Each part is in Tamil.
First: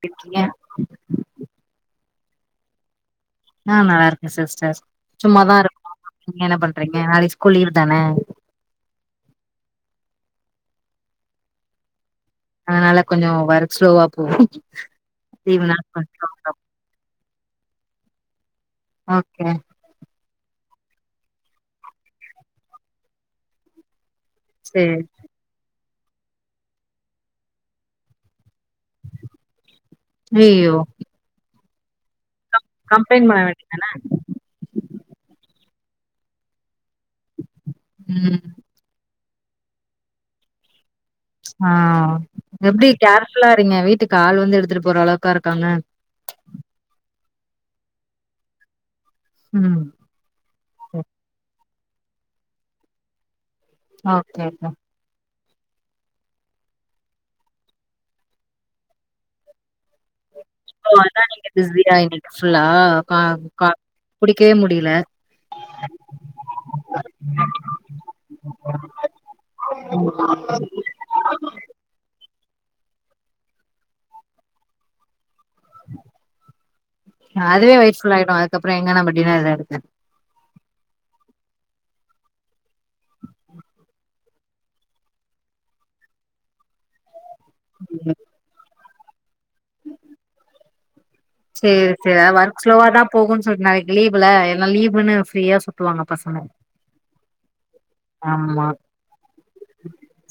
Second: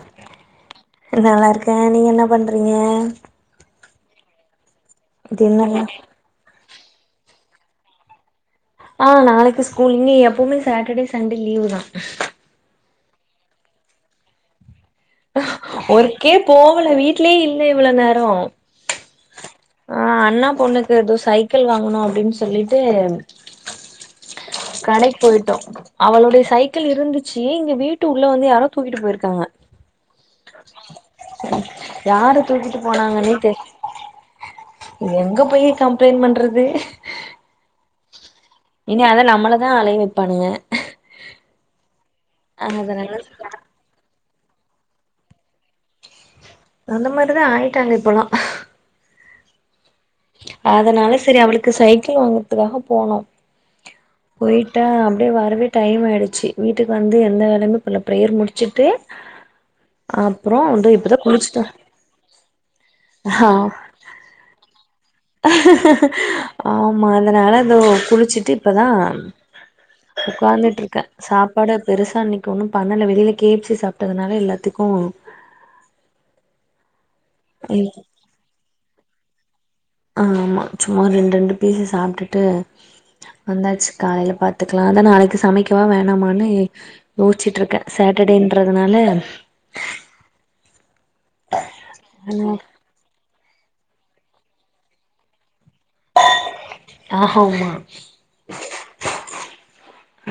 ப்டி இருக்கீங்க நல்லார்க்கே நீங்க என்ன பண்றீங்க ஆ நல்லாருக்கே சிஸ்டர் சும்மாதா டின்னர்லா இருக்கோ நீங்க என்ன பண்றீங்க நாளைக்கு ஸ்கூல் லீவ் தான ஆ நாளைக்கு ஸ்கூல் இன்னி எப்பவுமே சாட்டடே சண்டே லீவு தா அதுனால கொஞ்சோ ஒர்க் ஸ்லோவா போகு லீவு நாள் கொஞ்சோ ஒர்க்கே போவல வீட்லயே இல்ல இவ்ள நேரோ ஓகே ஆ அண்ணா பொண்ணுக்கு எதோ சைக்கிள் வாங்கணு அப்டின் சொல்லிட்டு சேரி கடைக் போயிட்டோ அவளோட சைக்கிள் இருந்துச்சி இங்க வீட்டு உள்ள வந்து யாரோ தூக்கிட்டு போயிர்க்காங்க ஐய்யோ யாரு தூக்கிட்டு கம்ப்ளைண்ட் போனாங்கனே பண்ண தெரி வேண்டியதான எங்க போயி கம்ப்ளைண்ட் பண்றது ம் இனி அத நம்மளதா அலைய வெப்பானுக ஆ எப்டி கேர்ஃபுல்லா இருங்க வீட்டுக்கு ஆள் வந்து எடுத்துட்டு போற அளவுக்கா இருக்காங்க அந்த மாரிதா ஆயிட்டாங்க இப்பல்லா ம் அதனால சேரி அவளுக்கு சைக்கிள் வாங்கற்த்துக்காஹ போனோ ஓகே ஓகே போய்ட்டா அப்டியே வரவே டைம் ஆய்டுச்சி வீட்டுக் வந்து எந்த வேலையுமே பண்ல ப்ரேயர் முடிச்சிட்டு அப்றோ ஓ‌ அதா நீங்க குளிச்சுட்டு பிஸியா இன்னைக் ஃபுல்லா கா ஆ க புடிக்கவே முடியில ஆமா அதனால அது ஓ குளிச்சிட்டு இப்பதா உக்காந்துட்ருக்கே சாப்பாடு பெருசா இன்னிக் ஒன்னு பண்ணல வெளில கே எப் சி சாப்ட்டதுனால எல்லாத்துக்கு அதுவே வயிர் ஃபுல் ஆயிடு அதுக்கப்பறோ எங்க நம்ம டின்னர் சாப்ட்றது ஆமா சும்மா ரெண்ட் ரெண்டு பீஸு சாப்ட்டுட்டு வந்தாச்சி காலைல பாத்துக்கலா அதா நாளைக்கு சமைக்கவா வேணாமானு யோஸ்ச்சிட்ருக்கே சாட்டடேன்றதுனால ம் சேர் அதுனால் ஒர்க் ஸ்லோவா தா போகுன் சொல்ட்டு நாளைக் லீவுல்ல ஏனா லீவுன்னு ஃப்ரீயா சுத்துவாங்க பசங்க ஆ ஹவ்மா ஆமா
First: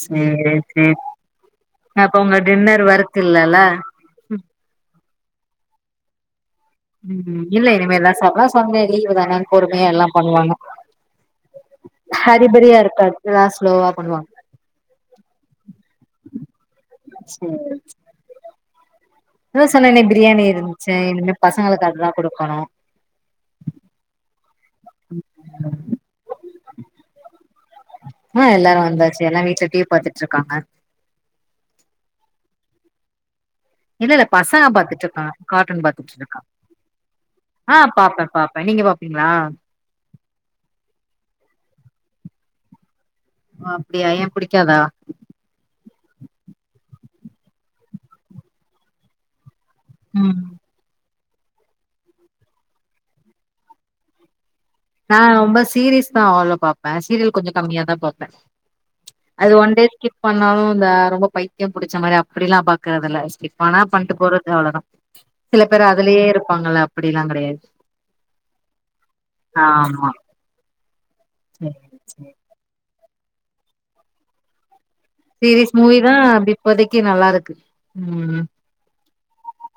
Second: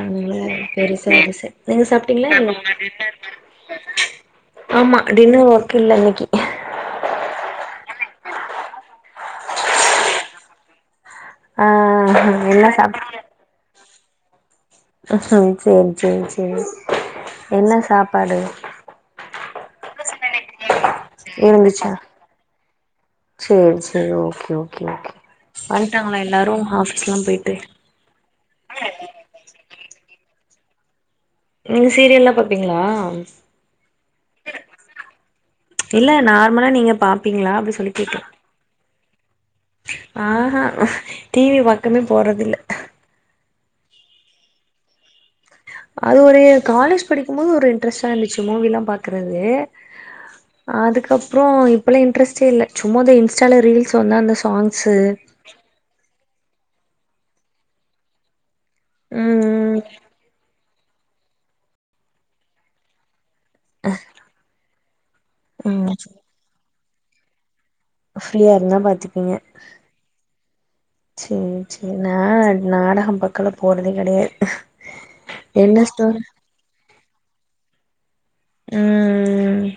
அதுனால சேரி சேரி பெருசா எது செய் நீங்க அப்ப சாப்ட்டீங்ளா உங்க டின்னர் ஒர்க் இல்லல்ல ஆமா டின்னர் ஒர்க் இல்ல இன்னிக்கி ம் இல்ல இனிமே தா சாப்பட்லா சண்டே லீவு தான பொறுமையா எல்லா பண்வாங்க ஆ என்ன ஹரிபரியா சாப் இருக்காது எல்லா ஸ்லோவா பண்வாங் சேரி சேரி சேரி என்ன சாப்பாடு இப்ப தா சொன்னனே பிரியாணி இருந் இனிமே பசங்களுக்கு இருந்துச்சா அதுதா குடுக்கணு சேரி சேரி ஓகே ஓகே ஓகே வந்ட்டாங்களா எல்லாரு ஆஃபிஸ்லா போய்ட்டு ஆ எல்லாரு வந்தாச்சு எல்லா வீட்ல டி வி பாத்துட்ருக்காங்க நீங்க சீரியல்லா பாப்பீங்களா இல்ல இல்ல பசங்க பாத்துட்ருக்காங்க கார்டூன் இல்ல பாத்துட்ருக்கா நார்மலா நீங்க பாப்பீங்களா அப்டி ஆ பாப்பே பாப்பே நீங்க பாப்பீங்ளா ஆ ஹா டி வி பக்கமே போறதில்ல ஓ அப்டியா ஏ புடிக்காதா அது ஒரு காலேஜ் படிக்கும் போது ஒரு இன்ட்ரெஸ்ட்டா இருந்துச்சு மூவிலா பாக்குறது ம் அதுக்கப்றோ இப்பலா இன்ட்ரெஸ்டே இல்ல சும்மா இந்த இன்ஸ்டால ரீல்ஸ் வந்தா அந்த சாங் நா ரொம்ப சீரிஸ் தா அவளோ பாப்பே சீரியல் கொஞ்ச கம்மியா தா பாப்பே அது ஒன் ம் டே ஸ்கிப் பண்ணாலு இந்த ரொம்ப பைத்தியம் புடிச்ச மாரி அப்டிலா பாக்குறதுல்ல ஸ்கிப்பானா பண்ட்டு போறது அவளதா சில பேர் ம் அதுலயே இருப்பாங்கல்ல அப்டிலா கெடையாது ஃப்ரீயா இருந்தா பாத்துப்பீங்க ஆமா சேரி சரி சேரி நா சரி. நாடகம் பா க்களா போறதே கெடையாது சீரிஸ் என்ன மூவி தா ஸ்டோரி அப்டி இப்போதைக்கு நல்லா இருக்கு ம் ம்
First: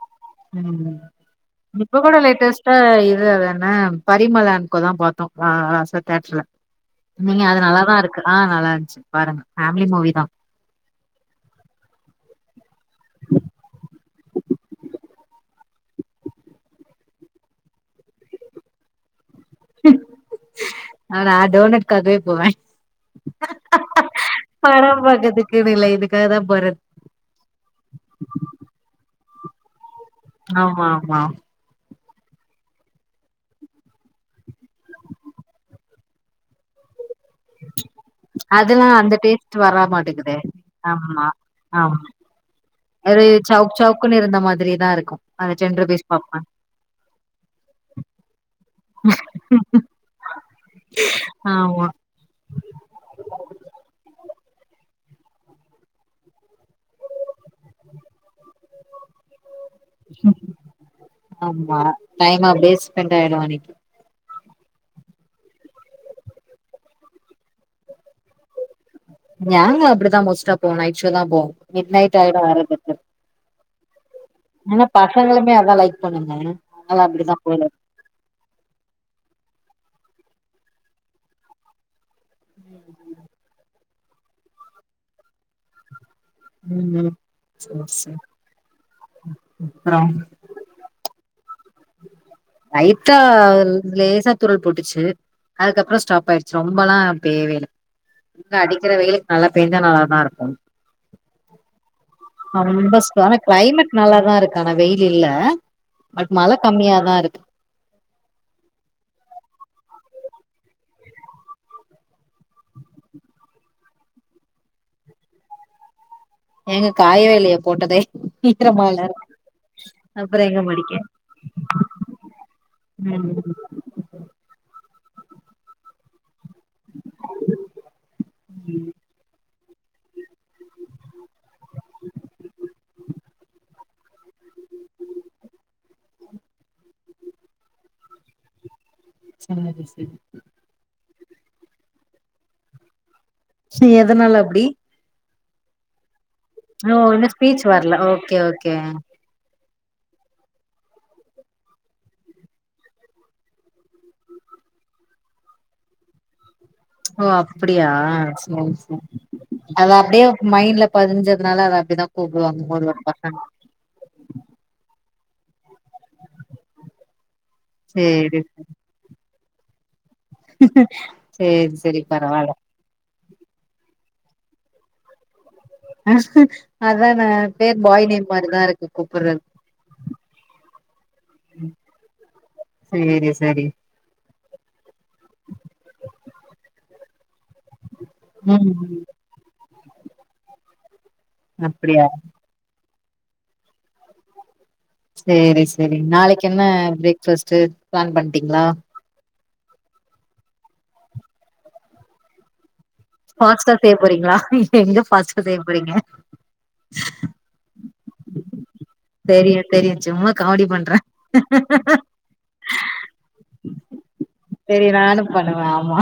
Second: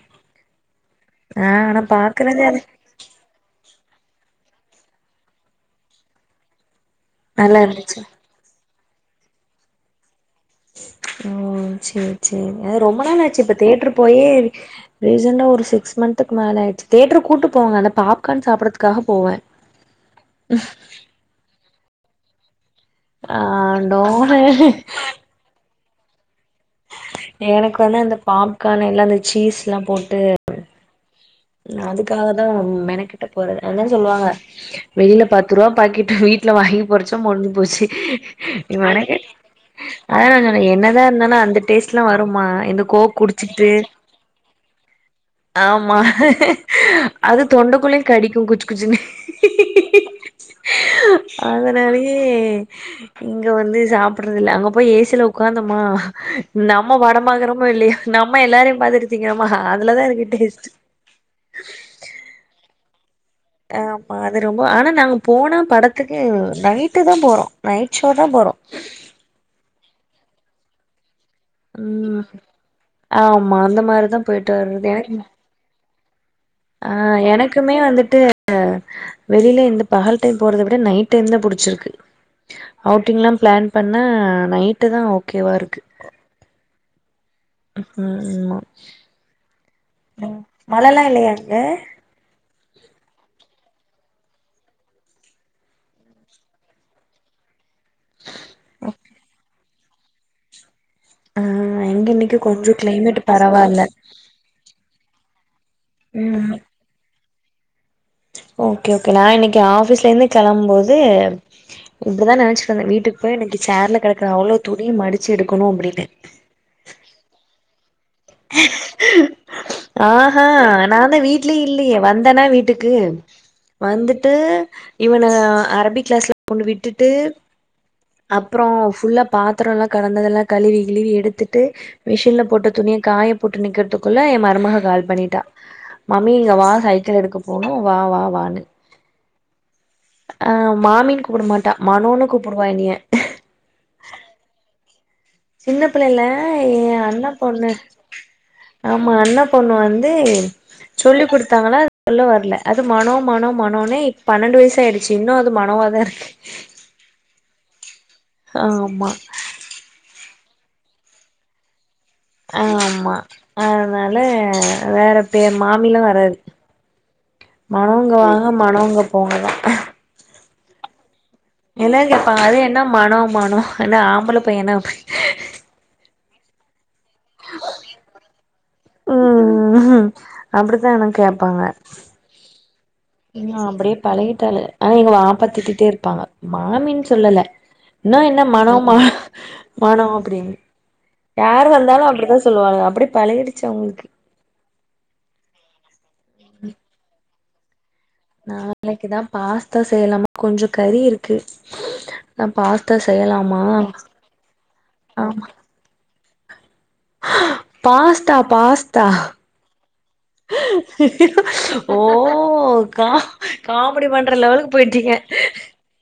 ம் ஆ ஆனா இப்ப கூட பாக்குறது அது லேட்டஸ்ட்டா இது அதென்ன பரிமலா அன் கோ தா பாத்தோ லாஸ்டா தேட்ருல நீங்க நல்லா அது நல்லாதா இருந்துச்சு இருக்கு ஆ நல்லாருந்ச்சு பாருங்க ஃபேம்லி மூவி தா ஓ சேரி சேரி அ ரொம்ப நாள் ஆச்சு இப்ப தேட்ரு போயே ரீசண்டா ஒரு சிக்ஸ் மந்த்துக்கு மேல ஆயிருச்சு தேட்ரு கூட்டு போவாங்க அந்த பாப்கார்ன் சாப்புறத்துக்காக போவே அ நா டோர்னட்க்காகவே போவே ஆ டோனு பட பக்கற்துக்குனு இல்ல இதுக்காக தா போறது எனக்கு வந்து அந்த பாப்கார்னுல அந்த சீஸ்லா போட் ஆமா ஆமா ம் அதுக்காக தா மெனக்கெட்டு போறது அதா சொல்லுவாங்க வெளில பத்து ரூவா பாக்கெட்டு வீட்ல வாங்கி பொரிச்ச முடிஞ்சு போச்சு இங்க அதெல்லா அந்த வாங்னாதே டேஸ்ட் வர அதா மாட்டேங்குதே நா சொன்னே என்னதா இருந்தாலு அந்த டேஸ்ட்லா வர் ருமா எந்த அது சவுக் சவுக்குன்னு இருந்த மாதிரிதா இருக்கு அந்த டென் ஆமா ருபீஸ் பாப்கான் அது தொண்டக்குள்ளயு கடிக்கு குச் குச்சுனு ஆமா ம் இங்க வந்து சாப்பிட்றது இல்ல அங்க போய் ஏ சி ல உக்காந்தமா நம்ம வடமாகுறமோ இல்லையோ நம்ம எல்லாரையு பாத்துட்டு திங்கிறமா அதுலதா இருக்கு டேஸ்ட்டு ஆமா டைம் அப்டியே ஸ்பெண்ட் ஆயிரு அன்னைக்கி ஆமா அது ரொம்ப ஆனா நாங்க போனா படத்துக்கு நைட்டு தா போறோ நைட் ஷோ தா போறோ நாங்களு அப்டிதா மோஸ்ட்டா போவோ நைட் ஷோ தா போவோ மிட் நைட் ம் ஆயிடு ஆமா அந்த மாரிதா போயிட்டு முன்ன வர்றது எனக்கு பசங்களுமே அதா லைக் பண்ணுங்க ஆ அதனால அப்டிதா போறது எனக்குமே வந்துட்டு அ வெளில இந்த பகல் டைம் போறத விட நைட் டைம் தா புடிச்சிருக்கு அவுட்டிங்லா பிளான் பண்ணா நைட்டு தா ஓகேவா இருக்கு ம் ம் சேரி சேரி ம்மா அப்புறோ ம் மழல்லா இல்லையா அங்க லைட்டா லேசா தூரள் போட்டுச்சு அதுக்கப்புறோ ஸ்டாப் ஆயிடுச்சு ரொம்பல்லா பேய்யவில்ல இங்க அடிக்கிற வெயிலுக்கு நல்லா பெய்ந்தா நல்லா தா இருக்கு ஆ இங்க இன்னைக்கு அ கொஞ்சோ ரொம்ப கிளைமேட் [unintelligible] பரவால்ல கிளைமேட் நல்லாதா இருக் கான வெயில் இல்ல பட் மழ ம் கம்மியா தா இருக்கு ஓகே ஓகே நா இன்னைக்கு ஆஃபீஸ்ல இருந்து கெளம் போது இப்படிதா நெனைச்சுட்டுந்த வீட்டுக்கு போய் இனைக்கு சேர்ல கெடக்கற அவ்ளோ துணி மடிச்சு எடுணு அப்டின்னு எங்க காயவே இல்லையே போட்டதே ஈரமால அப்புற ஆஹா எங்க மடிக்க நா தா வீட்லயே இல்லையே வந்தனா வீட்டுக்கு ம் வந்துட்டு இவன அரபிக் கிளாஸ்ல கொண்டு விட்டுட்டு அப்புறோ ஃபுல்லா பாத்தரோல்லா கடந்ததெல்லா கழுவி கிழுவி எடுத்துட்டு மிஷின்ல போட்ட துணிய துனிக்கறதுக்குள்ள எ மருமக கால் பண்ணிட்டா மாமி இங்க வா சைக்கிள் எடுக்க போனு வா வா வானு சரி அ மாமி கூப்பட மாட்டா மனோன்னு கூப்புடுவா என்னைய சி எதனால அப்டி சின்ன பிள்ளைல ஏ ஓ இன்னு அண்ணா ஸ்பீச் பொண்ணு வரல ஓகே ஓகே ஆமா அண்ணா பொண்ணு வந்து சொல்லி் கொடுத்தாங்களா அது சொல்ல வரல அது மனோ மனோ மனோனே இ பன்னெண்டு வயசு ஆயிடுச்சு இன்னு அது மனோவா தா இருக்கு [inaudible] ஓ அப்படியா சேரி ஆமா சேரி அது அப்டே மைண்ட்ல பதிஞ்சதுனால அவ அப்டிதா கூப்டுவா ஒரு ஒரு ஆமா பர்சன் அதனால வேற பேர் மாமில்லா வராது மனோ இங்க சேரி வாங்க மனோ அங்க போங்கதா [inaudible] சரி எல்லாரு கேப்பாங்க பரவால்ல அது என்ன மன மனோ என்ன ஆம்பள பையனா அப்டின்னு அதா நா பேர் பாய் நேம் மாரி தா இருக்கு கூப்புட்றது ம் அப்படித்தான்னா கேப்பாங்க சேரி நா சரி அப்படியே பழகிட்டால ஆனா எங்க வாப்பா திட்டிட்டே இருப்பாங்க மாமின்னு சொல்லல இன்னு என்ன மனோ ம ம் மனோ அப்டின்னு யார் அப்டியா வந்தாலு அப்டித்தா சொல்லுவாங்க அப்படே பழகிடுச்சு அவுங்களுக்கு சேரி சேரி நாளைக்கு என்ன பிரேக்ஃபாஸ்ட்டு பிளான் பண் நாளைக்குதா பாஸ்தா செய்யலாமா கொஞ்சோ கறி இருக்கு அதா பாஸ்தா செய்ய ஃபாஸ்ட்டா செய்ய போறீங்களா எங்க ஃபாஸ்ட்டா செய்ய போறீங்க ஹ பாஸ்தா பாஸ்தா தெரியு தெரியு சும்மா காமெடி பண்றே ஓ கா காமெடி பண்ற லெவலுக்கு தெரியு போயிட்டங்க நானு பண்ணுவே ஆமா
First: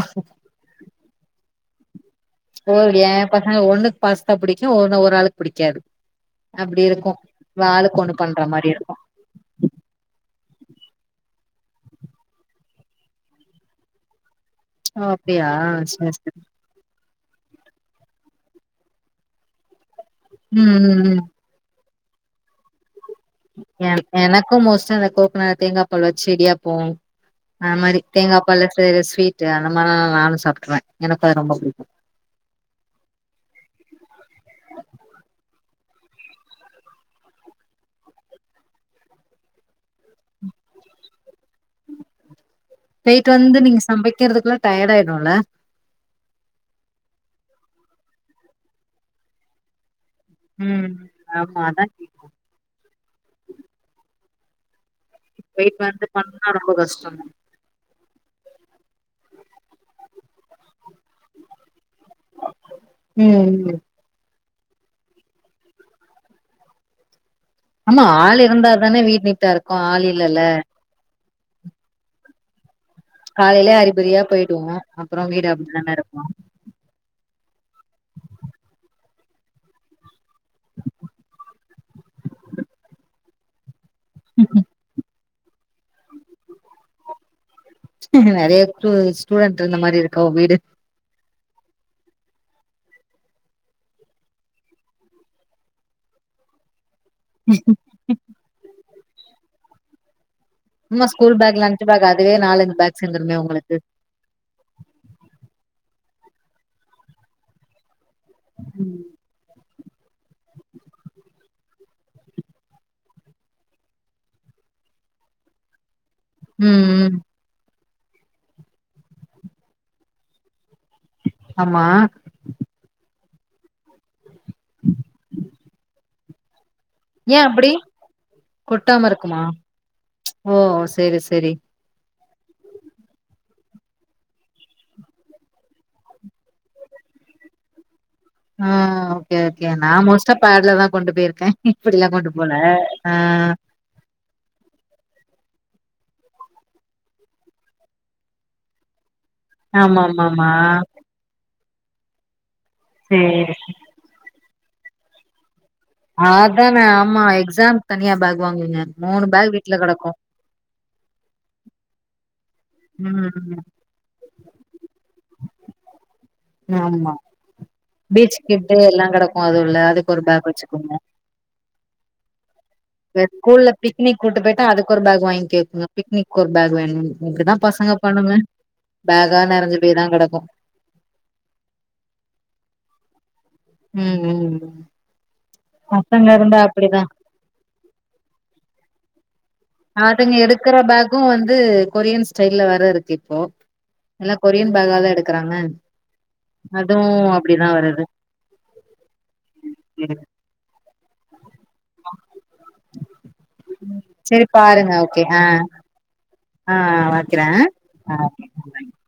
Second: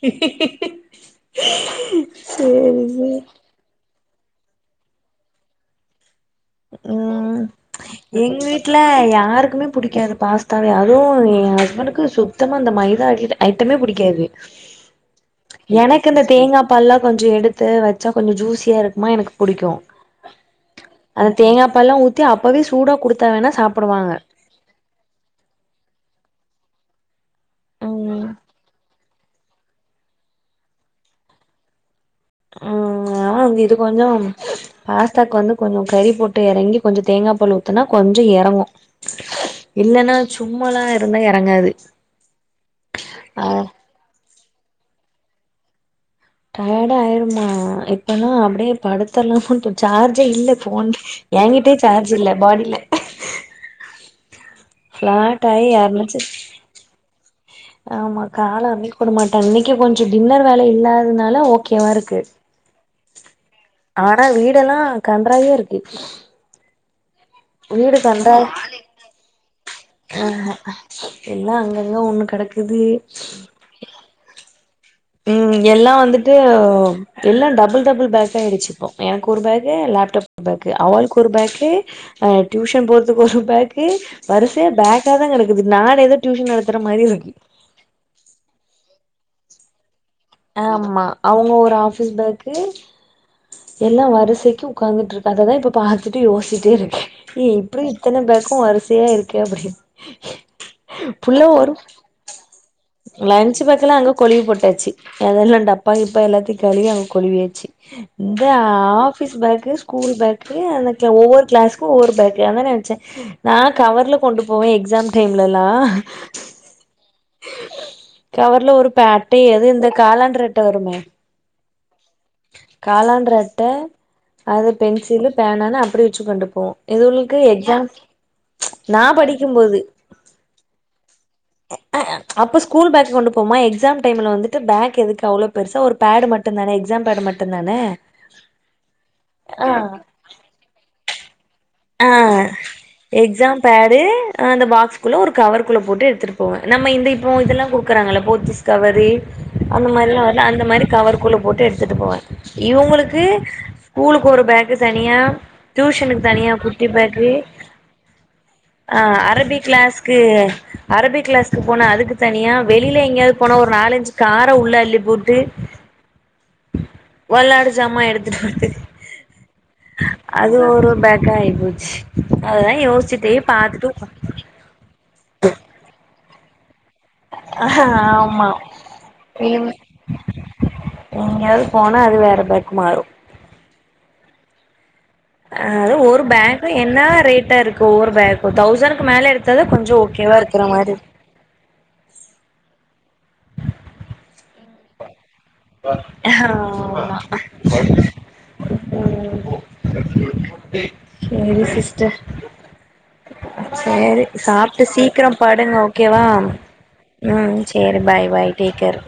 [inaudible] ஓ எ சேரி பசங்க ஒண்ணுக்கு பாஸ்தா புடிக்கு ஒண்ணு ஒரு ஆளுக்கு புடிக்காது அப்டி இருக்கு ம் ஆளுக்கு ஒண்ணு எங்க பண்ற மாரி வீட்டுல இருக்கு யாருக்குமே புடிக்காது பாஸ்தாவே அதுவு எ ஹஸ்பண்டுக்கு சுத்தமா அது மைதா ஐட்டமே பிடிக்காது ஒ அப்டியா சேரி சேரி பல்லா கொஞ்சோ எடுத்து வச்சா கொஞ்ச ஜூஸியா இருக்குமா எனக்கு புடிக்கு ம் ம் ம் அந்த தேங்கா பால்லா ஊத்தி அப்பவே சூடா குடு என் எனக்கு மோஸ்ட்டா இந்த கோக்குன தேங்கா பால் வச்சு இடியாப்போ அது மாரி ம் தேங்காபால்ல செய்ற ஸ்வீட்டு அந்த மார்ல்லால்லா நானு சாப்ட்ருவே எனக்கு அது ரொம்ப புடிக்கு ம் ஆனா வந்து இது கொஞ்சம் பாஸ்தாக்கு வந்து கொஞ்சோ கறி போட்டு எறங்கி கொஞ்சோ தேங்கா பால் ஊத்துனா கொஞ்சோ எறங்கு இல்லன்னா சும்மல்லா இருந்தா எறங்காது போய்ட்டு ஆ வந்து நீங்க சமைக்கிறதுக்ல்லா டயர்டாயிருல டயர்டாயிருமா இப்பல்லா அப்டியே படுத்தர்லாமோன்ட்டு சார்ஜே இல்ல ஃபோன் ம் ஆமா எகிட்டே அதா சார்ஜ் இல்ல பாடில ஃப்ளாட் ஆயி போய்ட்டு வந்து யாருனாச்சு பண்ணா ரொம்ப கஷ்டோங்க ஆமா கால அமிக் வுட மாட்டாங்க இன்னக்கே கொஞ்சோ டின்னர் வேல இல்லாதனால ஓகேவாருக்கு ம் ம் ஆனா வீடெல்லா கன்றாவியாருக்கு ஆமா ஆள் இருந்தா தானே வீடு நீட்டாரு ஆ ஹா எல்லா அங்கங்க ஒண்ணு கடக்குது காலைலே அறிபறியா போய்டுவோ ம் எல்லா வந்துட்டு எல்லா டபுள் டபுள் பேக்காயிடிச்சி இப்போ எனக்கு ஒரு பேகு எ லேப்டாப் பேகு அவளுக்கு ஒரு பேகு ஆ டியூஷன் போறதுக்கு ஒரு பேக் கு வரிசயா பேக்கா தா கடக்குது நான் எதோ டியூஷன் நடத்துற மாரி இருக்கு இங்க நறைய டூ ஸ்டூடண்ட் இருந்த மாரி இருக்கா உ வீடு ஆ ஆமா அவங்க ஒரு ஆஃபீஸ் பேக்கு எல்லா வரிசைக்கு உக்காந்துட்ருக்கு அததா இப்ப பாத்துட்டு யோச்சிட்டே இருக்கே ஏ இப்டி இத்தன பேக்கு வரிசையா இருக்கே அப்டி ம்மா ஸ்கூல் பேக் லன்ச்சு பேக் அதுவே நாலஞ்சு பேக் சேந்துருமே லன்ச்சு உங்களுக்கு பேக்லா ல்லா அங்க கொழிவு போட்டாச்சு அதல்லா டப்பா கிப்பா எல்லாத்தையு கழுவி அங்க கொழவியாச்சு இந்த உம் ஆஃபிஸ் பேக்கு ஸ்கூல் பேக்கு அந்த க்ளா ஒவ்வொரு க்ளாஸ்க்கு ஒவ்வொரு பேக்கு அதா நெனச்சே நா கவர்ல கொண்டு போவே எக்ஸாம் டைம்லல்லா ம் ம் கவர்ல ஒரு பே ‌அட்ட எது இந்த காலாண்ட்ரு அட்ட வருமே ஆமா காலண்ட்ரு அட்ட அது பென்சிலு பேனானு அப்டி வச்சு கொண்டு போவோ ஏ இதுகளுக்கு அப்டி எக்ஸாம் நா கொட்டாம இருக்குமா படிக்கும்போது ஓ சேரி சேரி அப்போ ஸ்கூல் பேக் கொண்டு போமா எக்ஸாம் டைம்ல வந்துட்டு பேக் எதுக்கு அவ்ளோ பெருசா ஒரு பேடு மட் டுதானே எக்ஸாம் பேட் மட்டுதானே ஆ ஓகே ஓகே நா மோஸ்ட்டா பேட்ல தா கொண்டு போய்ருக்கே ஆ எக்ஸாம் பேடு ஆ அந்த பாக்ஸ்குள்ள ஒரு கவர்ருக்குள்ள போட்டு எடுத்துட்டு போவே நம்ம இந்த இப்போ இதெல்லா குடுக்குறாங்கள போத்திஸ் கவரு அந்த ஆமா மாரில்லா ஆமா வருல ஆமா அந்த மாரி கவர்க்குள்ள போட்டு எடுத்துட்டு போவே இவுங்களுக்கு சேரி ஸ்கூலுக்கு ஒரு பேக்கு தனியா டியூஷனுக்கு தனியா ஆ குட்டி ஆமா பேக்கு எக்ஸாம்க் தனியா பேக் வாங்குங்க மூணு பேக் வீட்ல கெடக்கு அ அரபி கிளாஸ்க்கு போனா அதுக்கு தனியா வெளில எங்கயாவது போனா ம் ஒரு நாலஞ்சு கார உள்ள அள்ளி போட்டு ஆமா வெளாட்டு ஜாமா பீச் எடுத்துட்டு கிட்டு வரதுக்கு எல்லா கெடக்கு அது உள்ள அதுக்கு ஒரு பேக் வச்சுக்குவாங்க [unintelligible] போச்சு அதலா யோசு இந்த ஸ்கூல்ல பிக்னிக் கூட்டு போயிட்டா அதுக்கு ஒரு பேக் வாங்கி கேக்குங்க பிக்னிக்கு ஒரு பேக் வேணுனு இப்டிதா பசங்க பண்ணுங்க ஆமா பேகா இனிமே நெறஞ்சு போய் தா கெடக்கு எங்கயாவது போனா அது வேற பேக் மாறு ம் ம் ம் அ அது ஒரு பசங்க இருந்தா பேக்கு அப்டிதா என்னா ரேட்டா இருக்கு ஒவ்வொரு பேக்கு தௌசனுக்கு மேல இரு எடுத்தாதா கொஞ்சோ ஓகேவா இருக்கற மாரி இருக்கு து வந்து கொரியன் ஸ்டைல வேர இருக்கு இப்போ எல்லா கொரியன் பேகா தா எடுக்குறாங்க ஆமா வருது ம் சேரி சிஸ்டர் சேரி சரி சாப்ட்டு பாருங்க ஓகே சீக்ரோ ஆ படுங்க ஓகேவா ஆ வைக்கிறே ம் சேரி ஆ பாய் பாய் டேக் கேர்